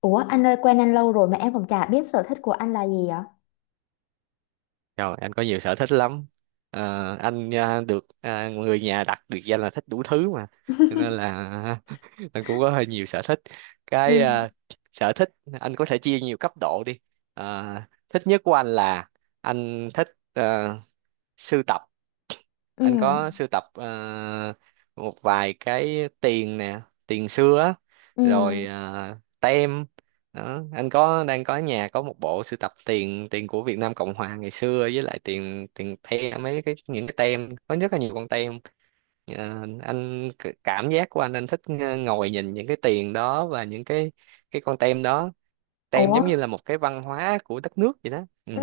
Ủa anh ơi, quen anh lâu rồi mà em còn chả biết sở thích của anh là gì ạ? Rồi, anh có nhiều sở thích lắm. Ờ, anh à, được à, người nhà đặt biệt danh là thích đủ thứ mà. Cho nên là anh cũng có hơi nhiều sở thích. Ừ. Cái à, sở thích anh có thể chia nhiều cấp độ đi. Ờ, thích nhất của anh là anh thích sưu tập, Ừ. anh có sưu tập một vài cái tiền nè, tiền xưa á, Ừ. rồi tem đó. Anh có, đang có ở nhà có một bộ sưu tập tiền tiền của Việt Nam Cộng Hòa ngày xưa, với lại tiền tiền tem, mấy cái những cái tem, có rất là nhiều con tem. Anh cảm giác của anh thích ngồi nhìn những cái tiền đó và những cái con tem đó, tem Ủa. giống như là một cái văn hóa của đất nước vậy đó. Ừ. Ừ,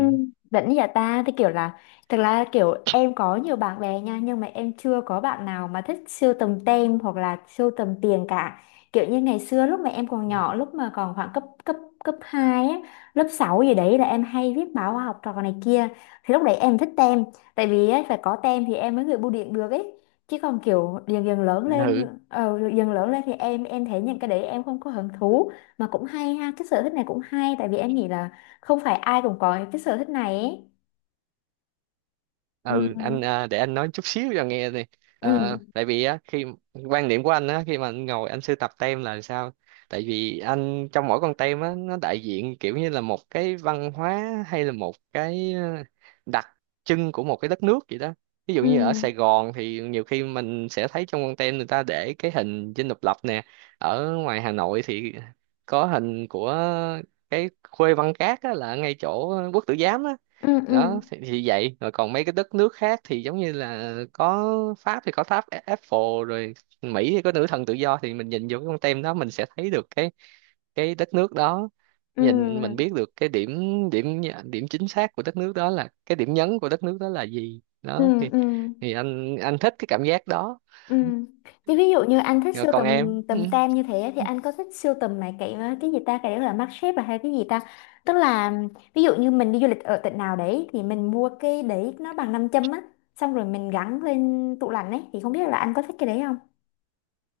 vẫn nhà ta thì kiểu là thực ra kiểu em có nhiều bạn bè nha nhưng mà em chưa có bạn nào mà thích sưu tầm tem hoặc là sưu tầm tiền cả. Kiểu như ngày xưa lúc mà em còn nhỏ, lúc mà còn khoảng cấp cấp cấp 2 á, lớp 6 gì đấy là em hay viết báo khoa học trò này kia, thì lúc đấy em thích tem, tại vì á, phải có tem thì em mới gửi bưu điện được ấy. Chứ còn kiểu dần dần lớn lên, Ừ, dần lớn lên thì em thấy những cái đấy em không có hứng thú. Mà cũng hay ha, cái sở thích này cũng hay, tại vì em nghĩ là không phải ai cũng có cái sở thích này ấy. ừ, anh Ừ. à, để anh nói chút xíu cho nghe nè. Ừ. Tại vì á, khi quan điểm của anh á, khi mà anh ngồi anh sưu tập tem là sao, tại vì anh, trong mỗi con tem á, nó đại diện kiểu như là một cái văn hóa hay là một cái đặc trưng của một cái đất nước vậy đó. Ví dụ Ừ. như ở Sài Gòn thì nhiều khi mình sẽ thấy trong con tem người ta để cái hình Dinh Độc Lập nè, ở ngoài Hà Nội thì có hình của cái Khuê Văn Các á, là ngay chỗ Quốc Tử Giám á. Ừ. Ừ. Đó thì, vậy rồi còn mấy cái đất nước khác thì giống như là có Pháp thì có tháp Eiffel rồi, Mỹ thì có nữ thần tự do, thì mình nhìn vô cái con tem đó mình sẽ thấy được cái đất nước đó, nhìn mình Ừ. biết được cái điểm, điểm chính xác của đất nước đó, là cái điểm nhấn của đất nước đó là gì Ừ. đó. thì Ừ. thì anh thích cái cảm giác đó. Ừ. Chứ ví dụ như anh thích Rồi sưu còn tầm em. tầm Ừ. tem như thế thì anh có thích sưu tầm mấy cái gì ta, cái đó là mác xếp à hay cái gì ta, tức là ví dụ như mình đi du lịch ở tỉnh nào đấy thì mình mua cái đấy, nó bằng nam châm á, xong rồi mình gắn lên tủ lạnh ấy, thì không biết là anh có thích cái đấy không?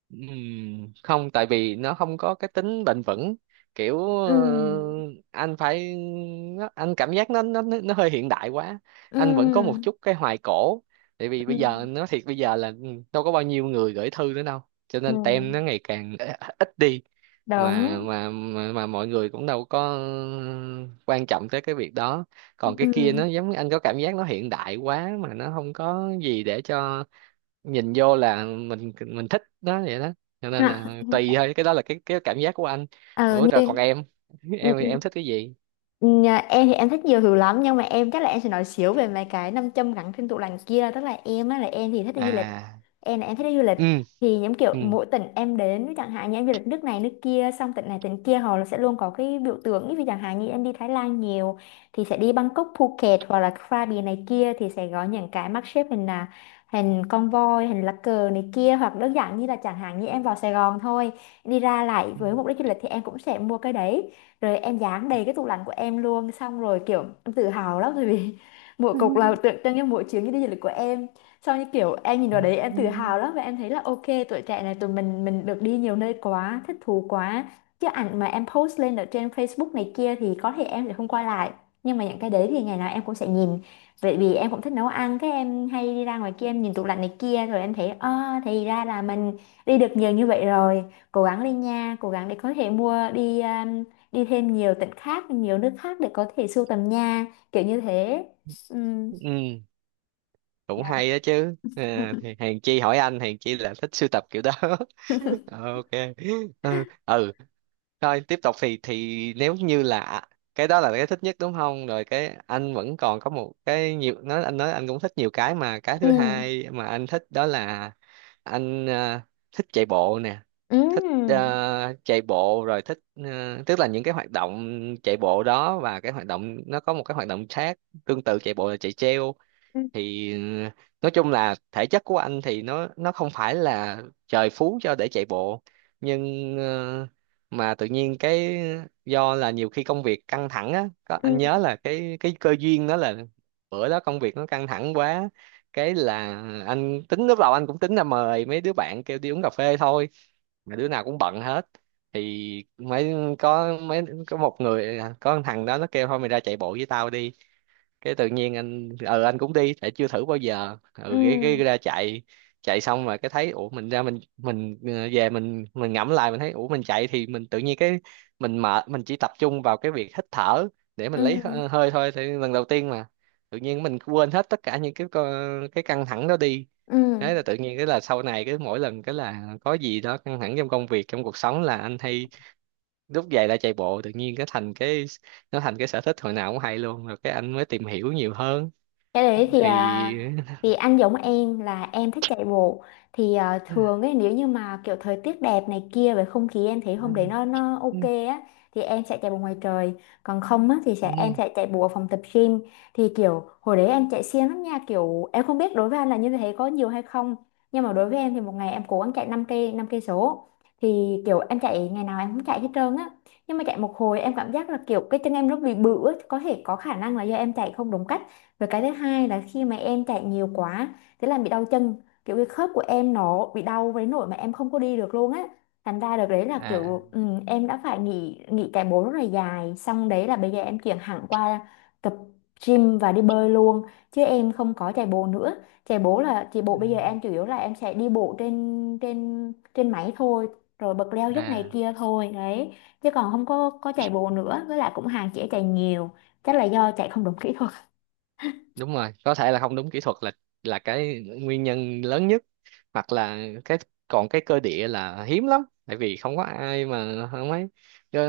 Không, tại vì nó không có cái tính bền vững, kiểu Ừ. anh phải, anh cảm giác nó nó hơi hiện đại quá. Anh vẫn có một Ừ. chút cái hoài cổ, tại vì Ừ. bây giờ nói thiệt, bây giờ là, ừ, đâu có bao nhiêu người gửi thư nữa đâu, cho Ừ. nên tem nó ngày càng ít đi, mà Đúng. mà mà, mà mọi người cũng đâu có quan trọng tới cái việc đó. Còn cái Ừ. kia nó giống, anh có cảm giác nó hiện đại quá mà nó không có gì để cho nhìn vô là mình thích đó vậy đó, cho nên Hả? là tùy thôi, cái đó là cái cảm giác của anh. Ờ Ủa rồi còn như. em, Ừ, em ừ, thì em thích cái gì? Nhà em thì em thích nhiều thứ lắm nhưng mà em chắc là em sẽ nói xíu về mấy cái nam châm gắn trên tủ lạnh kia. Tức là em á, là em thì thích đi À, du lịch, em là em thích đi du lịch, ừ, thì những kiểu ừ. mỗi tỉnh em đến chẳng hạn như em du lịch nước này nước kia, xong tỉnh này tỉnh kia họ sẽ luôn có cái biểu tượng. Ví dụ chẳng hạn như em đi Thái Lan nhiều thì sẽ đi Bangkok, Phuket hoặc là Krabi này kia thì sẽ có những cái mác xếp hình là hình con voi, hình lá cờ này kia, hoặc đơn giản như là chẳng hạn như em vào Sài Gòn thôi, đi ra lại với mục đích du lịch thì em cũng sẽ mua cái đấy. Rồi em dán đầy cái tủ lạnh của em luôn, xong rồi kiểu em tự hào lắm, tại vì mỗi cục là tượng trưng cho mỗi chuyến đi du lịch của em. Xong như kiểu em nhìn vào Ừ. đấy em tự hào lắm, và em thấy là ok, tuổi trẻ này tụi mình được đi nhiều nơi quá, thích thú quá. Chứ ảnh mà em post lên ở trên Facebook này kia thì có thể em sẽ không quay lại, nhưng mà những cái đấy thì ngày nào em cũng sẽ nhìn. Vậy vì em cũng thích nấu ăn, cái em hay đi ra ngoài kia, em nhìn tủ lạnh này kia rồi em thấy à, thì ra là mình đi được nhiều như vậy rồi, cố gắng lên nha, cố gắng để có thể mua, đi thêm nhiều tỉnh khác, nhiều nước khác để có thể sưu tầm nha, kiểu như thế. Ừ. Ừ, cũng Dạ. hay đó chứ. À, thì Hèn Chi hỏi anh, Hèn Chi là thích sưu tập kiểu đó. OK. Ừ, ừ. Thôi tiếp tục thì, nếu như là cái đó là cái thích nhất, đúng không? Rồi cái anh vẫn còn có một cái, nhiều, nói anh, nói anh cũng thích nhiều cái, mà cái Ừ. thứ hai mà anh thích đó là anh thích chạy bộ nè. Ừ. Thích chạy bộ, rồi thích tức là những cái hoạt động chạy bộ đó, và cái hoạt động, nó có một cái hoạt động khác tương tự chạy bộ là chạy treo. Ừ. Thì nói chung là thể chất của anh thì nó không phải là trời phú cho để chạy bộ, nhưng mà tự nhiên cái, do là nhiều khi công việc căng thẳng á, có anh nhớ Ừ. là cái cơ duyên đó là, bữa đó công việc nó căng thẳng quá, cái là anh tính, lúc đầu anh cũng tính là mời mấy đứa bạn kêu đi uống cà phê thôi, mà đứa nào cũng bận hết. Thì mấy, có mấy, có một người, à, có một thằng đó nó kêu thôi mày ra chạy bộ với tao đi, cái tự nhiên anh ừ, anh cũng đi tại chưa thử bao giờ, Ừ. ừ, cái ra chạy. Chạy xong mà cái thấy, ủa mình ra mình, về mình ngẫm lại mình thấy ủa mình chạy thì mình tự nhiên cái, mình mệt mình chỉ tập trung vào cái việc hít thở, để mình lấy Ừ. Hơi thôi, thì lần đầu tiên mà tự nhiên mình quên hết tất cả những cái căng thẳng đó đi. Ừ. Thế là tự nhiên cái là sau này, cái mỗi lần cái là có gì đó căng thẳng trong công việc, trong cuộc sống là anh hay lúc về lại chạy bộ, tự nhiên cái thành cái, nó thành cái sở thích hồi nào cũng hay luôn, rồi cái anh mới tìm hiểu nhiều hơn. Cái đấy thì à, Thì thì anh giống em là em thích chạy bộ, thì à, thường ấy nếu như mà kiểu thời tiết đẹp này kia, về không khí em thấy hôm đấy nó ok á thì em sẽ chạy bộ ngoài trời, còn không á thì sẽ em sẽ chạy bộ ở phòng tập gym. Thì kiểu hồi đấy em chạy siêng lắm nha, kiểu em không biết đối với anh là như thế có nhiều hay không, nhưng mà đối với em thì một ngày em cố gắng chạy 5 cây số. Thì kiểu em chạy ngày nào em cũng chạy hết trơn á, nhưng mà chạy một hồi em cảm giác là kiểu cái chân em nó bị bự á, có thể có khả năng là do em chạy không đúng cách. Và cái thứ hai là khi mà em chạy nhiều quá thế là bị đau chân, kiểu cái khớp của em nó bị đau với nỗi mà em không có đi được luôn á. Thành ra được đấy là kiểu à, ừ, em đã phải nghỉ nghỉ chạy bộ rất là dài. Xong đấy là bây giờ em chuyển hẳn qua tập gym và đi bơi luôn, chứ em không có chạy bộ nữa. Chạy bộ là chạy bộ bây giờ em chủ yếu là em sẽ đi bộ trên trên trên máy thôi, rồi bật leo dốc này à, kia thôi đấy, chứ còn không có có chạy bộ nữa, với lại cũng hạn chế chạy nhiều, chắc là do chạy không đúng kỹ thuật. đúng rồi, có thể là không đúng kỹ thuật, là cái nguyên nhân lớn nhất, hoặc là cái, còn cái cơ địa là hiếm lắm tại vì không có ai mà không ấy, chứ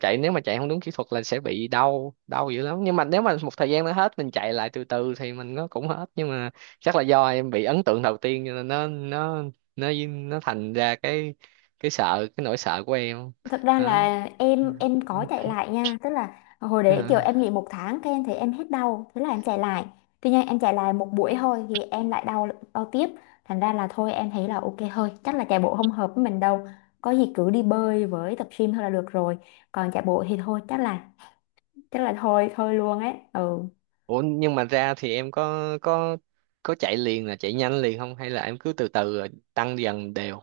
chạy, nếu mà chạy không đúng kỹ thuật là sẽ bị đau, đau dữ lắm, nhưng mà nếu mà một thời gian nó hết, mình chạy lại từ từ thì mình, nó cũng hết, nhưng mà chắc là do em bị ấn tượng đầu tiên cho nên nó thành ra cái nỗi sợ của em Thật ra đó. là em có chạy lại nha, tức là hồi đấy kiểu À. em nghỉ 1 tháng cái em thấy em hết đau, thế là em chạy lại. Tuy nhiên em chạy lại một buổi thôi thì em lại đau, đau tiếp, thành ra là thôi em thấy là ok thôi, chắc là chạy bộ không hợp với mình đâu. Có gì cứ đi bơi với tập gym thôi là được rồi. Còn chạy bộ thì thôi, chắc là thôi thôi luôn ấy. Ừ. Ủa, nhưng mà ra thì em có chạy liền là chạy nhanh liền không, hay là em cứ từ từ rồi tăng dần đều?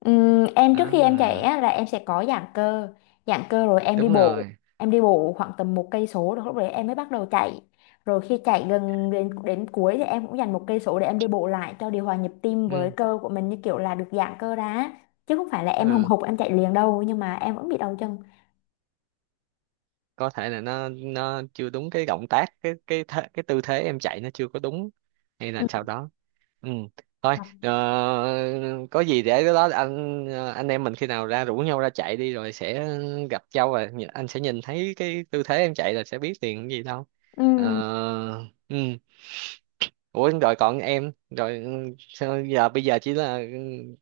Em trước khi em chạy À, á, là em sẽ có giãn cơ, giãn cơ rồi em đi đúng bộ, rồi. em đi bộ khoảng tầm 1 cây số rồi lúc đấy em mới bắt đầu chạy. Rồi khi chạy gần đến đến cuối thì em cũng dành 1 cây số để em đi bộ lại cho điều hòa nhịp tim, với Ừ, cơ của mình như kiểu là được giãn cơ ra á. Chứ không phải là em hùng ừ, hục em chạy liền đâu, nhưng mà em vẫn bị đau chân. có thể là nó chưa đúng cái động tác, cái cái tư thế em chạy nó chưa có đúng hay là Ừ. sau đó. Ừ, thôi có gì để cái đó, anh em mình khi nào ra rủ nhau ra chạy đi rồi sẽ gặp nhau, và anh sẽ nhìn thấy cái tư thế em chạy là sẽ biết liền cái gì đâu. Ừ. Ờ, ừ. Ủa rồi còn em, rồi, sao giờ bây giờ chỉ là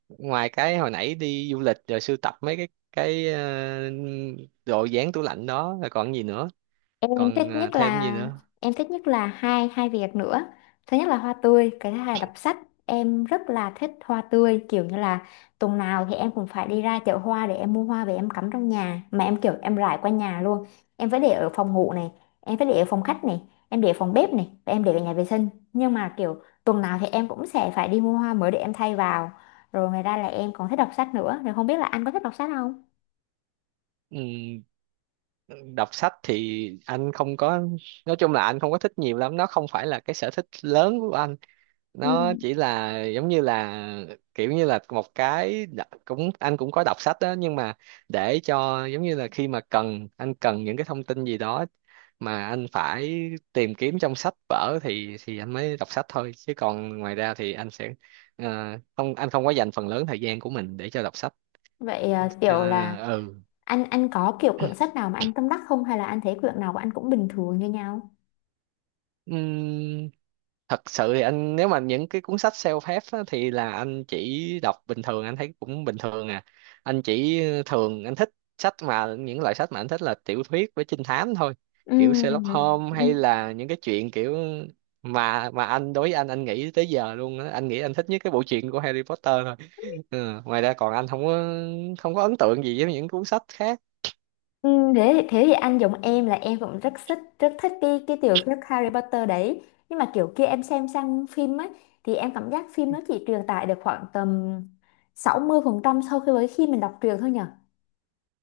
ngoài cái hồi nãy đi du lịch rồi sưu tập mấy cái đồ dán tủ lạnh đó, rồi còn gì nữa, Em còn thích nhất thêm gì là nữa? em thích nhất là hai hai việc nữa. Thứ nhất là hoa tươi, cái thứ hai là đọc sách. Em rất là thích hoa tươi, kiểu như là tuần nào thì em cũng phải đi ra chợ hoa để em mua hoa về em cắm trong nhà, mà em kiểu em rải qua nhà luôn. Em phải để ở phòng ngủ này, em phải để ở phòng khách này, em để ở phòng bếp này, và em để ở nhà vệ sinh. Nhưng mà kiểu tuần nào thì em cũng sẽ phải đi mua hoa mới để em thay vào. Rồi ngoài ra là em còn thích đọc sách nữa, thì không biết là anh có thích đọc sách không? Ừm, đọc sách thì anh không có, nói chung là anh không có thích nhiều lắm, nó không phải là cái sở thích lớn của anh, Ừ. nó chỉ là giống như là kiểu như là cũng anh cũng có đọc sách đó, nhưng mà để cho giống như là khi mà anh cần những cái thông tin gì đó mà anh phải tìm kiếm trong sách vở thì, anh mới đọc sách thôi, chứ còn ngoài ra thì anh sẽ không, anh không có dành phần lớn thời gian của mình để cho đọc sách. Vậy à, kiểu là ừ. anh có kiểu quyển sách nào mà anh tâm đắc không, hay là anh thấy quyển nào của anh cũng bình thường như nhau? Thật sự thì anh, nếu mà những cái cuốn sách self-help á, thì là anh chỉ đọc bình thường, anh thấy cũng bình thường à. Anh chỉ thường anh thích sách, mà những loại sách mà anh thích là tiểu thuyết với trinh thám thôi, kiểu Sherlock Ừ. Holmes Ừ. hay là những cái chuyện kiểu, mà anh, đối với anh nghĩ tới giờ luôn á, anh nghĩ anh thích nhất cái bộ truyện của Harry Potter thôi. Ừ. Ngoài ra còn anh không có ấn tượng gì với những cuốn sách khác. Ừ, thế thì anh giống em là em cũng rất thích, rất thích cái tiểu thuyết Harry Potter đấy, nhưng mà kiểu kia em xem sang phim ấy thì em cảm giác phim nó chỉ truyền tải được khoảng tầm 60% sau khi với khi mình đọc truyện thôi nhở.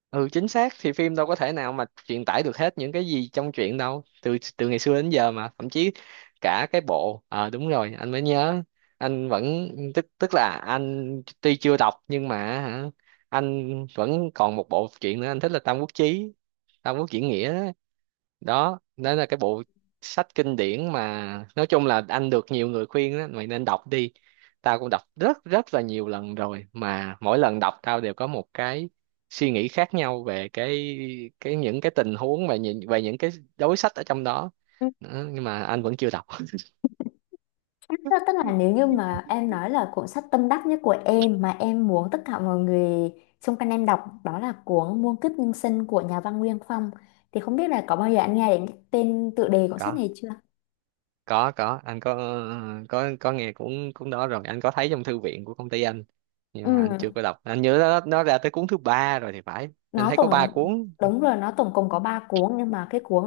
Ừ, chính xác, thì phim đâu có thể nào mà truyền tải được hết những cái gì trong truyện đâu từ, từ ngày xưa đến giờ, mà thậm chí cả cái bộ, đúng rồi, anh mới nhớ, anh vẫn, tức tức là anh tuy chưa đọc nhưng mà, hả, anh vẫn còn một bộ truyện nữa anh thích là Tam Quốc Chí, Tam Quốc Diễn Nghĩa đó. Đó là cái bộ sách kinh điển, mà nói chung là anh được nhiều người khuyên đó, mày nên đọc đi, tao cũng đọc rất rất là nhiều lần rồi, mà mỗi lần đọc tao đều có một cái suy nghĩ khác nhau về cái, những cái tình huống và nhìn về những cái đối sách ở trong đó. Đó, nhưng mà anh vẫn chưa đọc. Tức Tức là nếu như mà em nói là cuốn sách tâm đắc nhất của em mà em muốn tất cả mọi người xung quanh em đọc đó là cuốn Muôn Kiếp Nhân Sinh của nhà văn Nguyên Phong, thì không biết là có bao giờ anh nghe đến cái tên tựa đề cuốn sách có này chưa? có anh có, có nghe, cũng cũng đó, rồi anh có thấy trong thư viện của công ty anh, nhưng mà anh Ừ. chưa có đọc. Anh nhớ nó ra tới cuốn thứ ba rồi thì phải, anh Nó thấy có ba tổng, cuốn. đúng rồi, nó tổng cộng có 3 cuốn, nhưng mà cái cuốn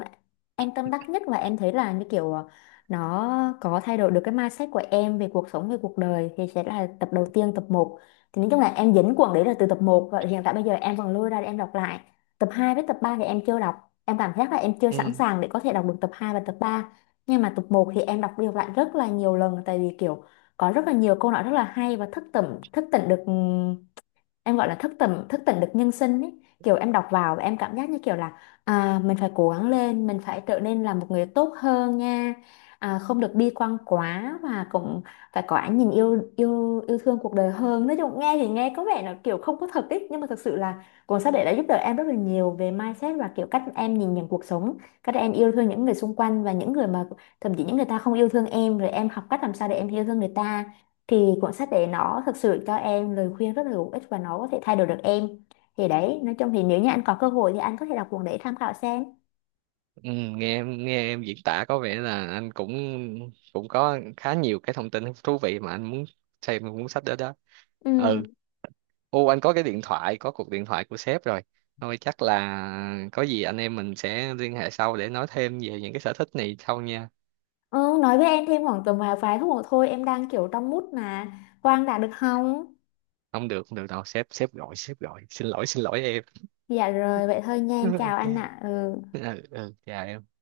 em tâm đắc nhất và em thấy là như kiểu ờ, nó có thay đổi được cái mindset của em về cuộc sống, về cuộc đời thì sẽ là tập đầu tiên, tập 1. Thì nói chung là em dính cuốn đấy là từ tập 1, và hiện tại bây giờ em vẫn lôi ra để em đọc lại. Tập 2 với tập 3 thì em chưa đọc, em cảm giác là em chưa sẵn Ừ. sàng để có thể đọc được tập 2 và tập 3. Nhưng mà tập 1 thì em đọc đi đọc lại rất là nhiều lần, tại vì kiểu có rất là nhiều câu nói rất là hay và thức tỉnh được, em gọi là thức tỉnh được nhân sinh ấy. Kiểu em đọc vào và em cảm giác như kiểu là à, mình phải cố gắng lên, mình phải trở nên là một người tốt hơn nha, à, không được bi quan quá, và cũng phải có ánh nhìn yêu yêu yêu thương cuộc đời hơn. Nói chung nghe thì nghe có vẻ là kiểu không có thật ấy, nhưng mà thực sự là cuốn sách đấy đã giúp đỡ em rất là nhiều về mindset và kiểu cách em nhìn nhận cuộc sống, cách em yêu thương những người xung quanh, và những người mà thậm chí những người ta không yêu thương em rồi em học cách làm sao để em yêu thương người ta. Thì cuốn sách đấy nó thực sự cho em lời khuyên rất là hữu ích và nó có thể thay đổi được em. Thì đấy, nói chung thì nếu như anh có cơ hội thì anh có thể đọc cuốn đấy tham khảo xem. Ừ, nghe em diễn tả có vẻ là anh cũng, có khá nhiều cái thông tin thú vị mà anh muốn xem cuốn sách đó đó. Ừ. Ừ. Ô, anh có cái điện thoại, có cuộc điện thoại của sếp rồi, thôi chắc là có gì anh em mình sẽ liên hệ sau để nói thêm về những cái sở thích này sau nha. Ừ, nói với em thêm khoảng tầm vài vài phút nữa thôi, em đang kiểu trong mút mà Quang đã được không? Không được, không được đâu, sếp sếp gọi, sếp gọi, xin lỗi, xin lỗi em. Dạ rồi, vậy thôi nha, em chào OK. anh ạ. Ừ. Ừ, ừ, chào em.